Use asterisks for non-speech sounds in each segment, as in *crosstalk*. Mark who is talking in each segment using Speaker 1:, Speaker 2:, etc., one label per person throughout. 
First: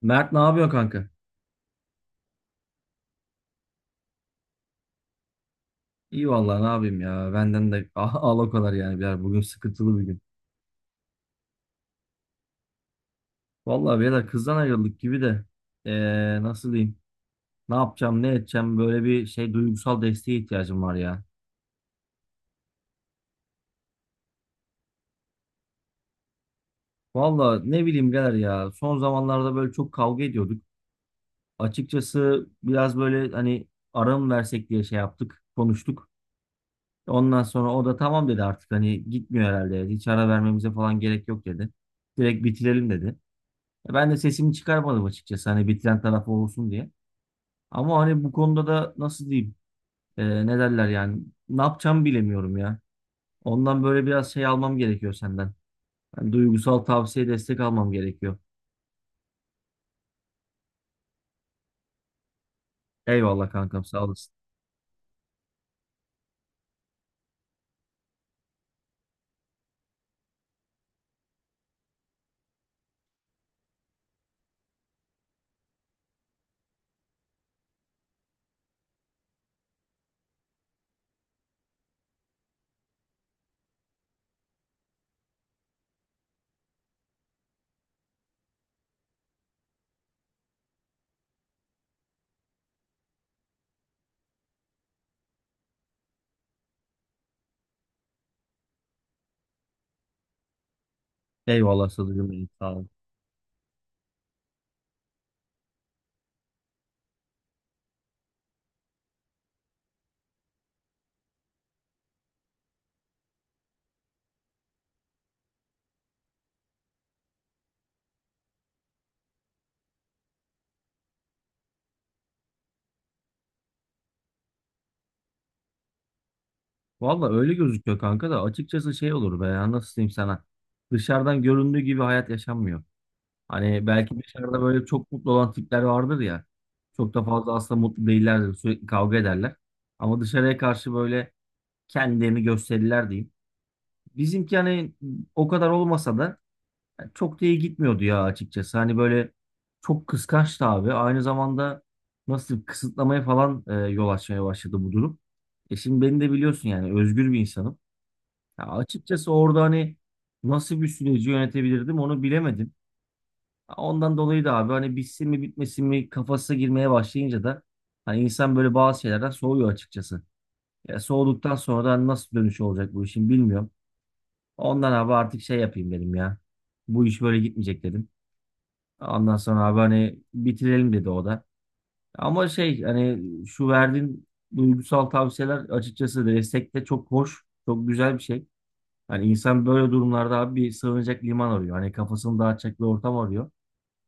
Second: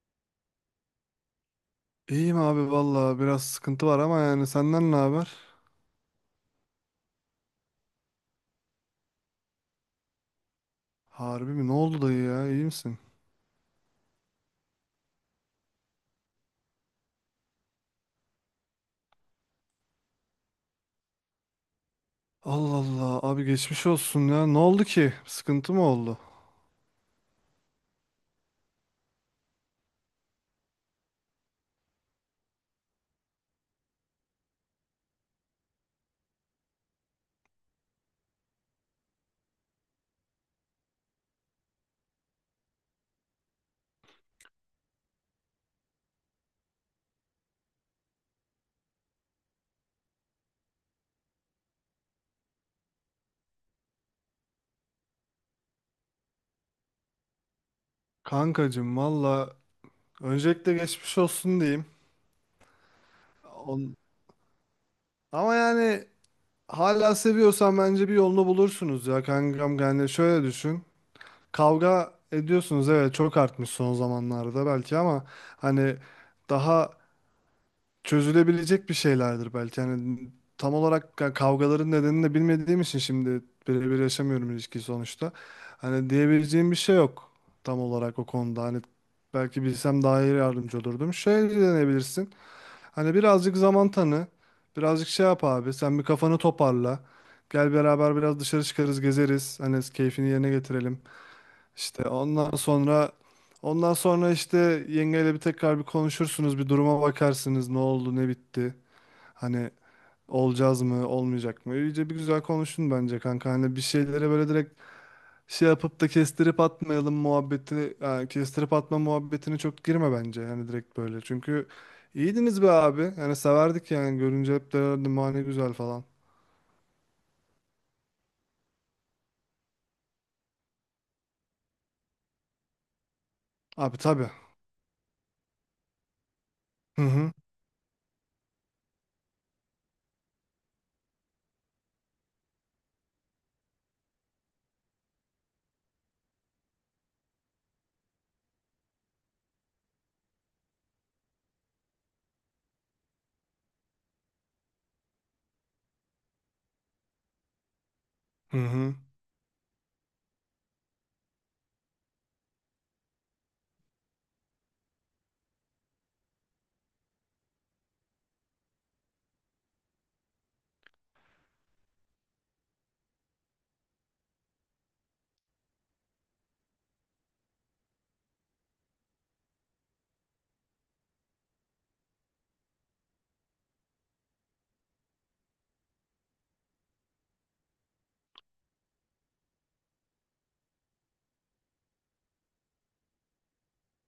Speaker 1: Mert ne yapıyor kanka?
Speaker 2: İyiyim abi valla biraz sıkıntı var ama yani senden ne haber?
Speaker 1: İyi vallahi ne yapayım ya. Benden de *laughs* al o kadar yani birader. Bugün sıkıntılı bir gün.
Speaker 2: Harbi mi? Ne oldu dayı ya? İyi misin?
Speaker 1: Vallahi birader kızdan ayrıldık gibi de. Nasıl diyeyim? Ne yapacağım ne edeceğim böyle bir şey duygusal desteğe ihtiyacım var ya.
Speaker 2: Allah Allah abi geçmiş olsun ya. Ne oldu ki? Sıkıntı mı oldu?
Speaker 1: Vallahi ne bileyim birader ya. Son zamanlarda böyle çok kavga ediyorduk. Açıkçası biraz böyle hani ara mı versek diye şey yaptık. Konuştuk. Ondan sonra o da tamam dedi artık hani gitmiyor herhalde, dedi. Hiç ara vermemize falan gerek yok dedi. Direkt bitirelim dedi. Ben de sesimi çıkarmadım açıkçası hani bitiren taraf olsun diye. Ama hani bu konuda da nasıl diyeyim ne derler yani ne yapacağımı bilemiyorum ya. Ondan böyle biraz şey almam gerekiyor senden. Hani duygusal tavsiye destek almam gerekiyor.
Speaker 2: Kankacım valla öncelikle geçmiş olsun diyeyim.
Speaker 1: Eyvallah kankam
Speaker 2: On...
Speaker 1: sağ olasın.
Speaker 2: Ama yani hala seviyorsan bence bir yolunu bulursunuz ya kankam. Yani şöyle düşün. Kavga ediyorsunuz, evet, çok artmış son zamanlarda belki, ama hani daha çözülebilecek bir şeylerdir belki. Yani tam olarak kavgaların nedenini de bilmediğim için şimdi birebir yaşamıyorum ilişkiyi sonuçta. Hani diyebileceğim bir şey yok tam olarak o konuda. Hani belki bilsem daha iyi yardımcı olurdum. Şey deneyebilirsin. Hani birazcık zaman tanı. Birazcık şey yap abi. Sen bir kafanı toparla. Gel beraber biraz dışarı çıkarız, gezeriz. Hani keyfini yerine getirelim.
Speaker 1: Eyvallah
Speaker 2: İşte
Speaker 1: sadıcım benim
Speaker 2: ondan
Speaker 1: sağ ol.
Speaker 2: sonra ondan sonra işte yengeyle bir tekrar bir konuşursunuz, bir duruma bakarsınız, ne oldu, ne bitti. Hani olacağız mı, olmayacak mı? İyice bir güzel konuşun bence kanka. Hani bir şeylere böyle direkt şey yapıp da kestirip atmayalım muhabbeti, yani kestirip atma muhabbetine çok girme bence. Hani direkt böyle. Çünkü iyiydiniz be abi. Yani severdik, yani görünce hep derlerdi "Ma ne güzel" falan.
Speaker 1: Valla öyle gözüküyor kanka da açıkçası şey olur be ya nasıl diyeyim sana. Dışarıdan göründüğü gibi hayat yaşanmıyor. Hani
Speaker 2: Abi
Speaker 1: belki
Speaker 2: tabii.
Speaker 1: dışarıda böyle çok mutlu olan tipler vardır ya.
Speaker 2: Hı
Speaker 1: Çok da
Speaker 2: hı.
Speaker 1: fazla aslında mutlu değillerdir. Sürekli kavga ederler. Ama dışarıya karşı böyle kendilerini gösterirler diyeyim. Bizimki hani o kadar olmasa da çok da iyi gitmiyordu ya açıkçası. Hani böyle çok kıskançtı abi. Aynı zamanda nasıl kısıtlamaya falan yol açmaya başladı bu durum. E, şimdi beni de biliyorsun yani özgür bir insanım.
Speaker 2: Hı
Speaker 1: Ya
Speaker 2: hı.
Speaker 1: açıkçası orada hani nasıl bir süreci yönetebilirdim onu bilemedim. Ondan dolayı da abi hani bitsin mi bitmesin mi kafasına girmeye başlayınca da hani insan böyle bazı şeylerden soğuyor açıkçası. Ya soğuduktan sonra da nasıl dönüşü olacak bu işin bilmiyorum. Ondan abi artık şey yapayım dedim ya. Bu iş böyle gitmeyecek dedim. Ondan sonra abi hani bitirelim dedi o da. Ama şey hani şu verdiğin duygusal tavsiyeler açıkçası destek de çok hoş, çok güzel bir şey. Hani insan böyle durumlarda abi bir sığınacak liman arıyor. Hani kafasını dağıtacak bir ortam arıyor.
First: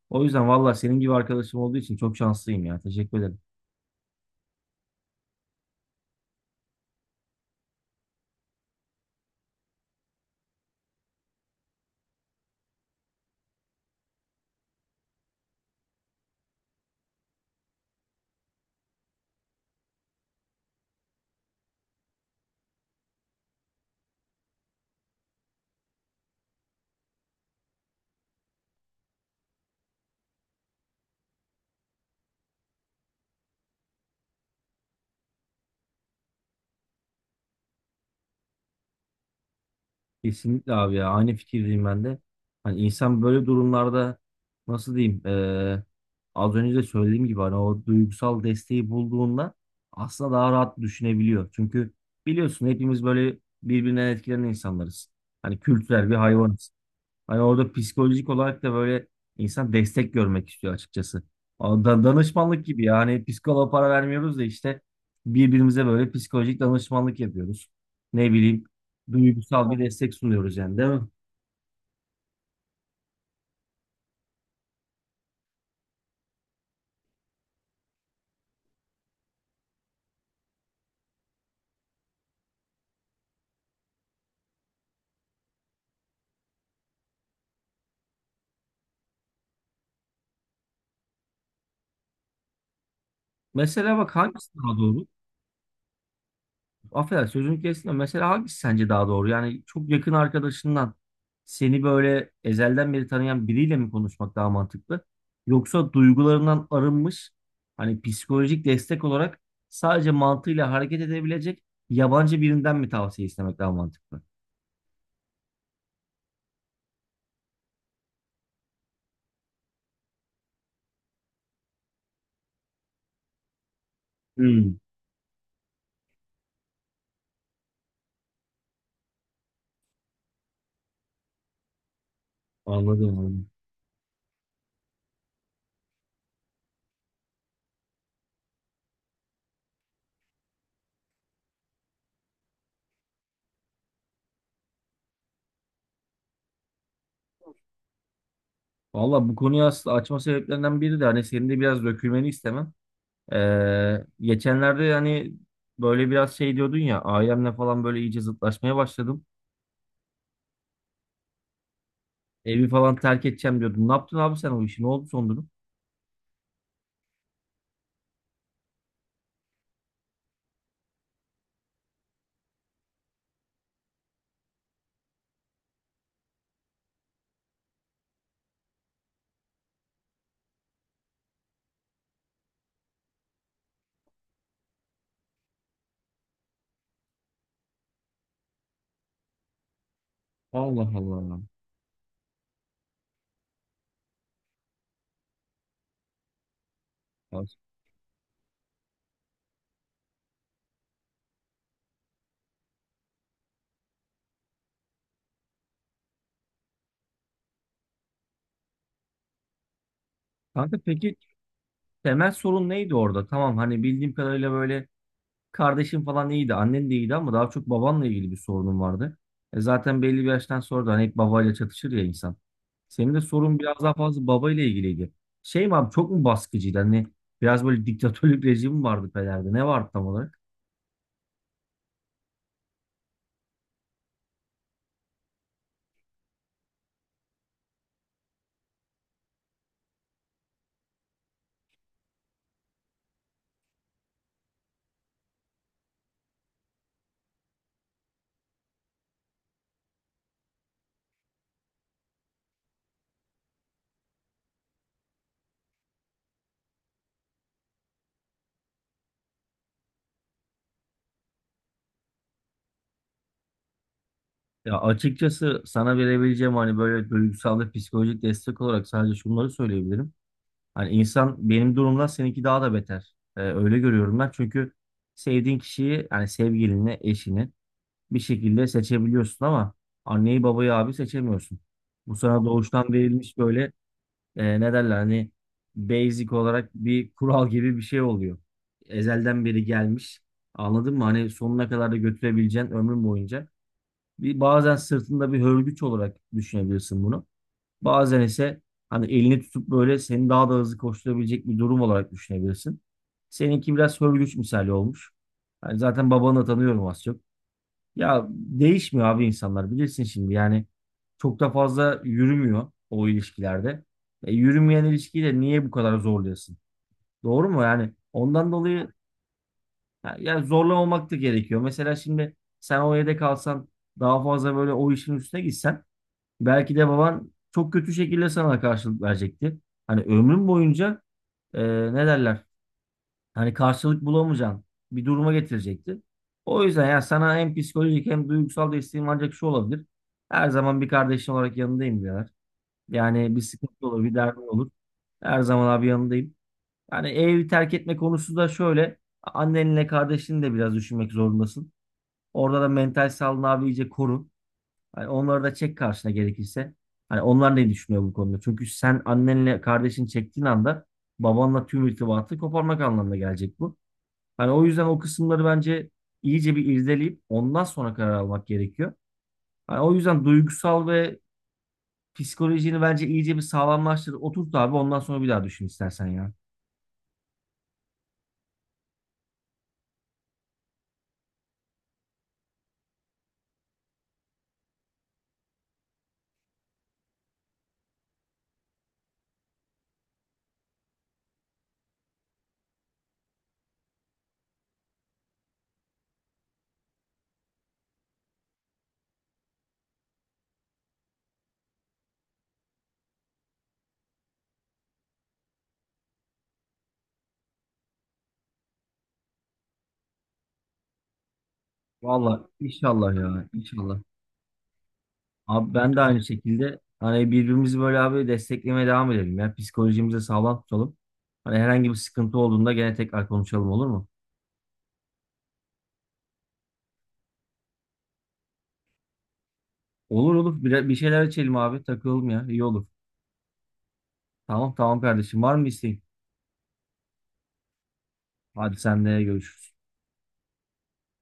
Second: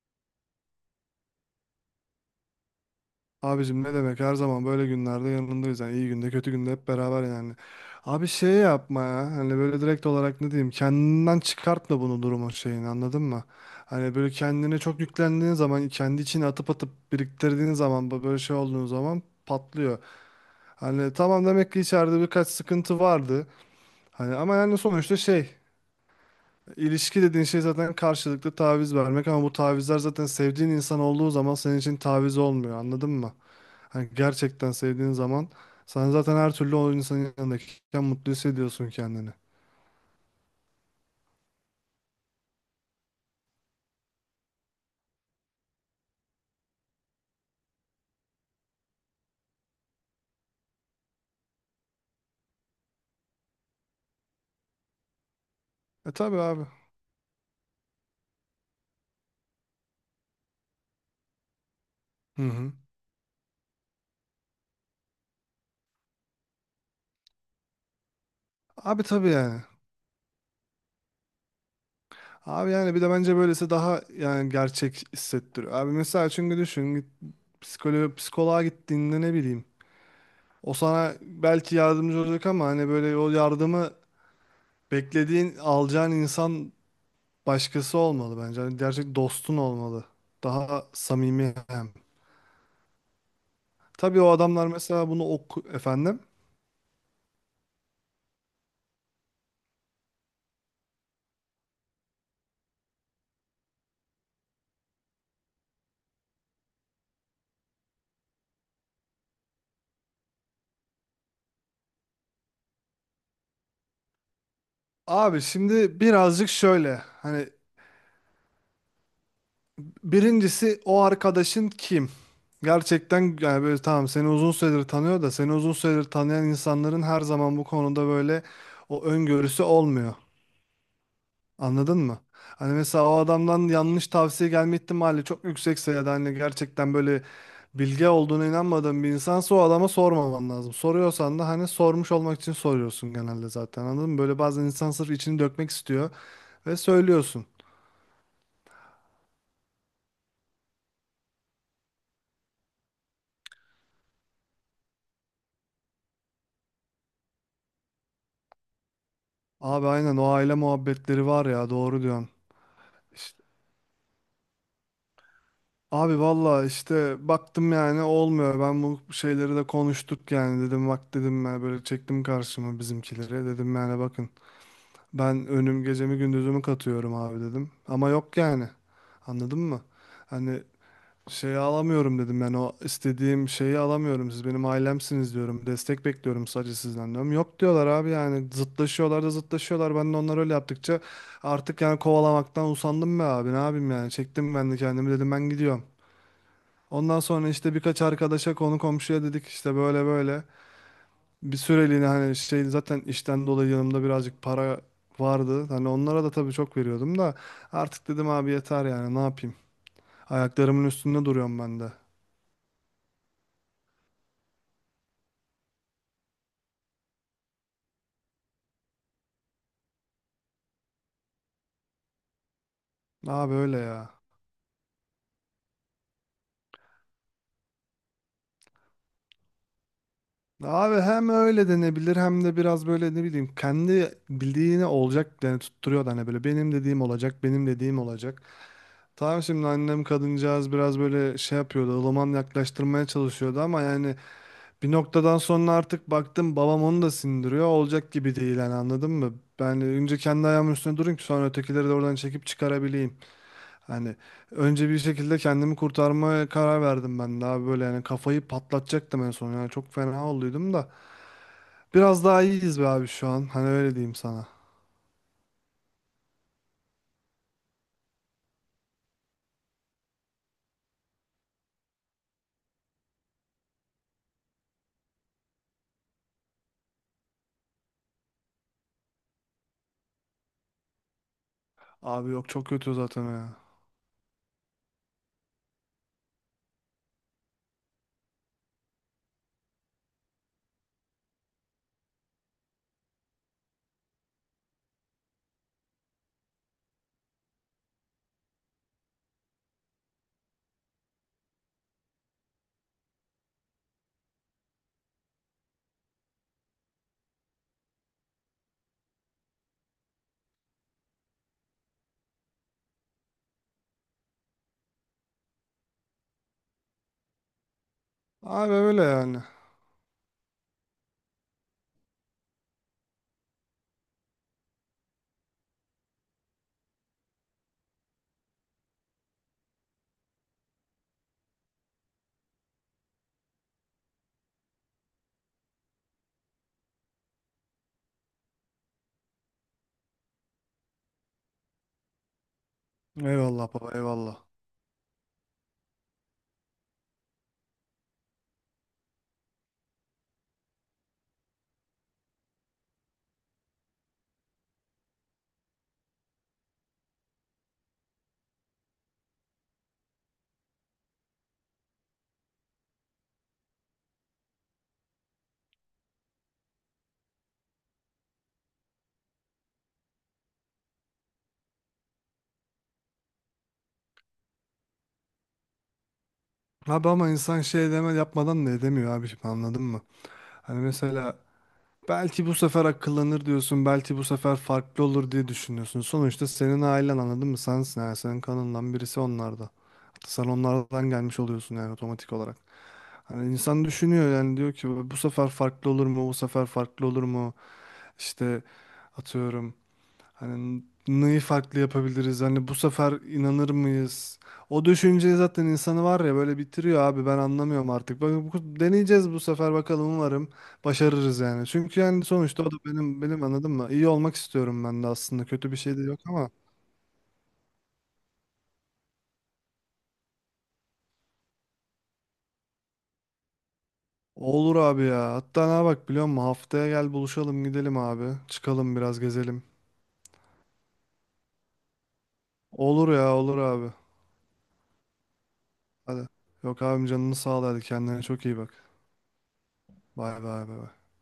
Speaker 1: O yüzden valla senin gibi arkadaşım olduğu için çok şanslıyım ya. Teşekkür ederim.
Speaker 2: Abicim ne demek, her zaman böyle günlerde yanındayız yani, iyi günde kötü günde hep beraber yani. Abi şey yapma ya, hani böyle direkt olarak ne diyeyim kendinden çıkartma bunu, durumu, şeyini, anladın mı? Hani böyle kendine çok yüklendiğin zaman, kendi içine atıp atıp biriktirdiğin zaman, bu böyle şey olduğun zaman patlıyor. Hani tamam, demek ki içeride birkaç sıkıntı vardı. Hani ama yani sonuçta şey, ilişki dediğin şey zaten karşılıklı taviz vermek ama bu tavizler zaten sevdiğin insan olduğu zaman senin için taviz olmuyor, anladın mı? Hani gerçekten sevdiğin zaman sen zaten her türlü o insanın yanındayken mutlu hissediyorsun kendini.
Speaker 1: Kesinlikle abi ya. Aynı fikirdeyim ben de. Hani insan böyle durumlarda nasıl diyeyim az önce de söylediğim gibi hani o duygusal desteği bulduğunda aslında daha rahat düşünebiliyor. Çünkü biliyorsun hepimiz böyle birbirinden etkilenen insanlarız. Hani kültürel
Speaker 2: E
Speaker 1: bir
Speaker 2: tabii abi.
Speaker 1: hayvanız. Hani orada psikolojik olarak da böyle insan destek görmek istiyor açıkçası.
Speaker 2: Hı
Speaker 1: Danışmanlık
Speaker 2: hı.
Speaker 1: gibi yani psikoloğa para vermiyoruz da işte birbirimize böyle psikolojik danışmanlık yapıyoruz. Ne bileyim
Speaker 2: Abi tabii yani.
Speaker 1: duygusal bir destek sunuyoruz yani değil mi?
Speaker 2: Abi yani bir de bence böylesi daha yani gerçek hissettiriyor. Abi mesela, çünkü düşün, git psikoloğa gittiğinde ne bileyim. O sana belki yardımcı olacak, ama hani böyle o yardımı beklediğin alacağın insan başkası olmalı bence. Hani gerçek dostun olmalı. Daha samimi hem.
Speaker 1: Mesela bak
Speaker 2: Tabii o
Speaker 1: hangisi
Speaker 2: adamlar
Speaker 1: daha doğru?
Speaker 2: mesela bunu oku efendim.
Speaker 1: Affedersin sözünü kestim de. Mesela hangisi sence daha doğru? Yani çok yakın arkadaşından seni böyle ezelden beri tanıyan biriyle mi konuşmak daha mantıklı? Yoksa duygularından arınmış hani psikolojik destek olarak sadece mantığıyla hareket edebilecek yabancı birinden mi tavsiye istemek daha mantıklı?
Speaker 2: Abi şimdi birazcık şöyle hani, birincisi o arkadaşın kim? Gerçekten yani böyle tamam, seni uzun
Speaker 1: Hmm,
Speaker 2: süredir tanıyor, da seni uzun süredir tanıyan insanların her zaman bu konuda böyle o öngörüsü olmuyor. Anladın mı? Hani mesela
Speaker 1: anladım.
Speaker 2: o
Speaker 1: Anladım.
Speaker 2: adamdan yanlış tavsiye gelme ihtimali çok yüksekse, ya da hani gerçekten böyle bilge olduğuna inanmadığın bir insansa, o adama sormaman lazım. Soruyorsan da hani sormuş olmak için soruyorsun genelde zaten, anladın mı? Böyle bazen insan sırf içini dökmek istiyor ve söylüyorsun.
Speaker 1: Valla bu konuyu aslında açma sebeplerinden biri de hani senin de biraz dökülmeni istemem. Geçenlerde hani böyle biraz şey diyordun ya ailemle falan böyle iyice zıtlaşmaya başladım.
Speaker 2: Abi aynen, o aile muhabbetleri var ya, doğru diyorsun.
Speaker 1: Evi falan terk
Speaker 2: İşte,
Speaker 1: edeceğim diyordun. Ne yaptın abi sen o işi? Ne oldu son durum?
Speaker 2: abi valla işte baktım yani olmuyor. Ben bu şeyleri de konuştuk yani, dedim bak dedim, ben böyle çektim karşıma bizimkileri. Dedim yani bakın, ben önüm gecemi gündüzümü katıyorum abi dedim. Ama yok yani, anladın mı? Hani şeyi alamıyorum dedim, ben o istediğim şeyi alamıyorum, siz benim ailemsiniz diyorum, destek bekliyorum sadece sizden diyorum, yok diyorlar abi, yani zıtlaşıyorlar da zıtlaşıyorlar, ben de onlar öyle
Speaker 1: Allah
Speaker 2: yaptıkça
Speaker 1: Allah.
Speaker 2: artık yani kovalamaktan usandım be abi, ne yapayım yani, çektim ben de kendimi, dedim ben gidiyorum. Ondan
Speaker 1: Ya,
Speaker 2: sonra işte birkaç arkadaşa konu komşuya dedik, işte böyle böyle bir süreliğine, hani şey, zaten işten dolayı yanımda birazcık para vardı, hani onlara da tabii çok veriyordum da, artık dedim abi yeter, yani ne yapayım,
Speaker 1: kanka
Speaker 2: ayaklarımın
Speaker 1: peki
Speaker 2: üstünde duruyorum ben de.
Speaker 1: temel sorun neydi orada? Tamam hani bildiğim kadarıyla böyle kardeşin falan iyiydi. Annen de iyiydi ama daha çok babanla ilgili bir sorunun vardı. E, zaten belli bir yaştan sonra da hani hep babayla çatışır ya insan. Senin de
Speaker 2: Abi
Speaker 1: sorun biraz
Speaker 2: öyle
Speaker 1: daha
Speaker 2: ya.
Speaker 1: fazla babayla ilgiliydi. Şey mi abi çok mu baskıcıydı? Hani biraz böyle diktatörlük rejimi vardı Peder'de. Ne vardı tam olarak?
Speaker 2: Abi hem öyle denebilir hem de biraz böyle ne bileyim, kendi bildiğine olacak yani, tutturuyor da hani böyle, benim dediğim olacak, benim dediğim olacak. Tamam, şimdi annem kadıncağız biraz böyle şey yapıyordu, ılıman yaklaştırmaya çalışıyordu, ama yani bir noktadan sonra artık baktım babam onu da sindiriyor, olacak gibi değil yani, anladın mı? Ben önce kendi ayağımın üstüne durayım ki sonra ötekileri de oradan çekip çıkarabileyim. Hani önce bir şekilde kendimi kurtarmaya karar verdim ben de abi, böyle yani kafayı patlatacaktım en son yani, çok fena olduydum da biraz daha iyiyiz be abi şu an, hani öyle diyeyim sana.
Speaker 1: Ya açıkçası sana verebileceğim hani böyle duygusal ve psikolojik destek olarak sadece şunları söyleyebilirim. Hani insan benim durumda seninki daha da beter. Öyle görüyorum ben. Çünkü sevdiğin kişiyi yani sevgilini, eşini bir şekilde seçebiliyorsun ama anneyi babayı abi seçemiyorsun. Bu
Speaker 2: Abi
Speaker 1: sana
Speaker 2: yok, çok
Speaker 1: doğuştan
Speaker 2: kötü zaten
Speaker 1: verilmiş
Speaker 2: ya.
Speaker 1: böyle ne derler hani basic olarak bir kural gibi bir şey oluyor. Ezelden beri gelmiş. Anladın mı? Hani sonuna kadar da götürebileceğin ömrün boyunca. Bir, bazen sırtında bir hörgüç olarak düşünebilirsin bunu. Bazen ise hani elini tutup böyle seni daha da hızlı koşturabilecek bir durum olarak düşünebilirsin. Seninki biraz hörgüç misali olmuş. Yani zaten babanı da tanıyorum az çok. Ya değişmiyor abi insanlar bilirsin şimdi yani çok da fazla yürümüyor o ilişkilerde. E, yürümeyen ilişkiyi de niye bu kadar zorluyorsun? Doğru mu yani? Ondan
Speaker 2: Abi
Speaker 1: dolayı
Speaker 2: öyle yani.
Speaker 1: ya, ya zorlamamak da gerekiyor. Mesela şimdi sen o evde kalsan daha fazla böyle o işin üstüne gitsen belki de baban çok kötü şekilde sana karşılık verecekti. Hani ömrün boyunca e, ne derler? Hani karşılık bulamayacağın bir duruma getirecekti. O yüzden ya sana hem psikolojik hem duygusal desteğim ancak şu olabilir. Her zaman bir kardeşin olarak yanındayım diyorlar. Yani bir
Speaker 2: Eyvallah
Speaker 1: sıkıntı
Speaker 2: baba,
Speaker 1: olur, bir
Speaker 2: eyvallah.
Speaker 1: derdin olur. Her zaman abi yanındayım. Yani evi terk etme konusu da şöyle. Annenle kardeşini de biraz düşünmek zorundasın. Orada da mental sağlığını abi iyice koru. Hani onları da çek karşına gerekirse. Hani onlar ne düşünüyor bu konuda? Çünkü sen annenle kardeşin çektiğin anda babanla tüm irtibatı koparmak anlamına gelecek bu. Hani o yüzden o kısımları bence iyice bir irdeleyip ondan sonra karar almak gerekiyor. Hani o yüzden duygusal ve psikolojini bence iyice bir sağlamlaştır. Oturt abi ondan sonra bir daha düşün istersen ya.
Speaker 2: Abi ama insan şey deme yapmadan da edemiyor abi şimdi, anladın mı? Hani mesela belki bu sefer akıllanır diyorsun, belki bu sefer farklı olur diye düşünüyorsun. Sonuçta senin ailen, anladın mı? Sensin yani, senin kanından birisi onlarda. Sen onlardan gelmiş oluyorsun yani otomatik olarak. Hani insan düşünüyor yani, diyor ki bu sefer farklı olur mu? Bu sefer farklı olur mu? İşte atıyorum hani neyi farklı yapabiliriz? Hani bu sefer inanır mıyız? O düşünce zaten insanı var ya, böyle bitiriyor abi, ben anlamıyorum artık. Bak, deneyeceğiz bu sefer, bakalım umarım başarırız yani. Çünkü yani
Speaker 1: Vallahi
Speaker 2: sonuçta o da
Speaker 1: inşallah
Speaker 2: benim
Speaker 1: ya.
Speaker 2: anladın mı?
Speaker 1: İnşallah.
Speaker 2: İyi olmak istiyorum ben de aslında, kötü
Speaker 1: Abi
Speaker 2: bir
Speaker 1: ben
Speaker 2: şey
Speaker 1: de
Speaker 2: de yok
Speaker 1: aynı
Speaker 2: ama.
Speaker 1: şekilde hani birbirimizi böyle abi desteklemeye devam edelim ya. Psikolojimizi sağlam tutalım. Hani herhangi bir sıkıntı olduğunda gene tekrar konuşalım olur mu?
Speaker 2: Olur abi ya. Hatta ne, bak biliyor musun? Haftaya gel buluşalım gidelim abi. Çıkalım biraz gezelim.
Speaker 1: Olur, olur. Bir şeyler içelim abi. Takılalım ya. İyi olur.
Speaker 2: Olur ya, olur abi.
Speaker 1: Tamam, tamam, kardeşim. Var mı isteğin?
Speaker 2: Hadi. Yok abim, canını sağ ol, hadi kendine çok iyi bak.
Speaker 1: Hadi senle görüşürüz.
Speaker 2: Bay bay bay. Bay.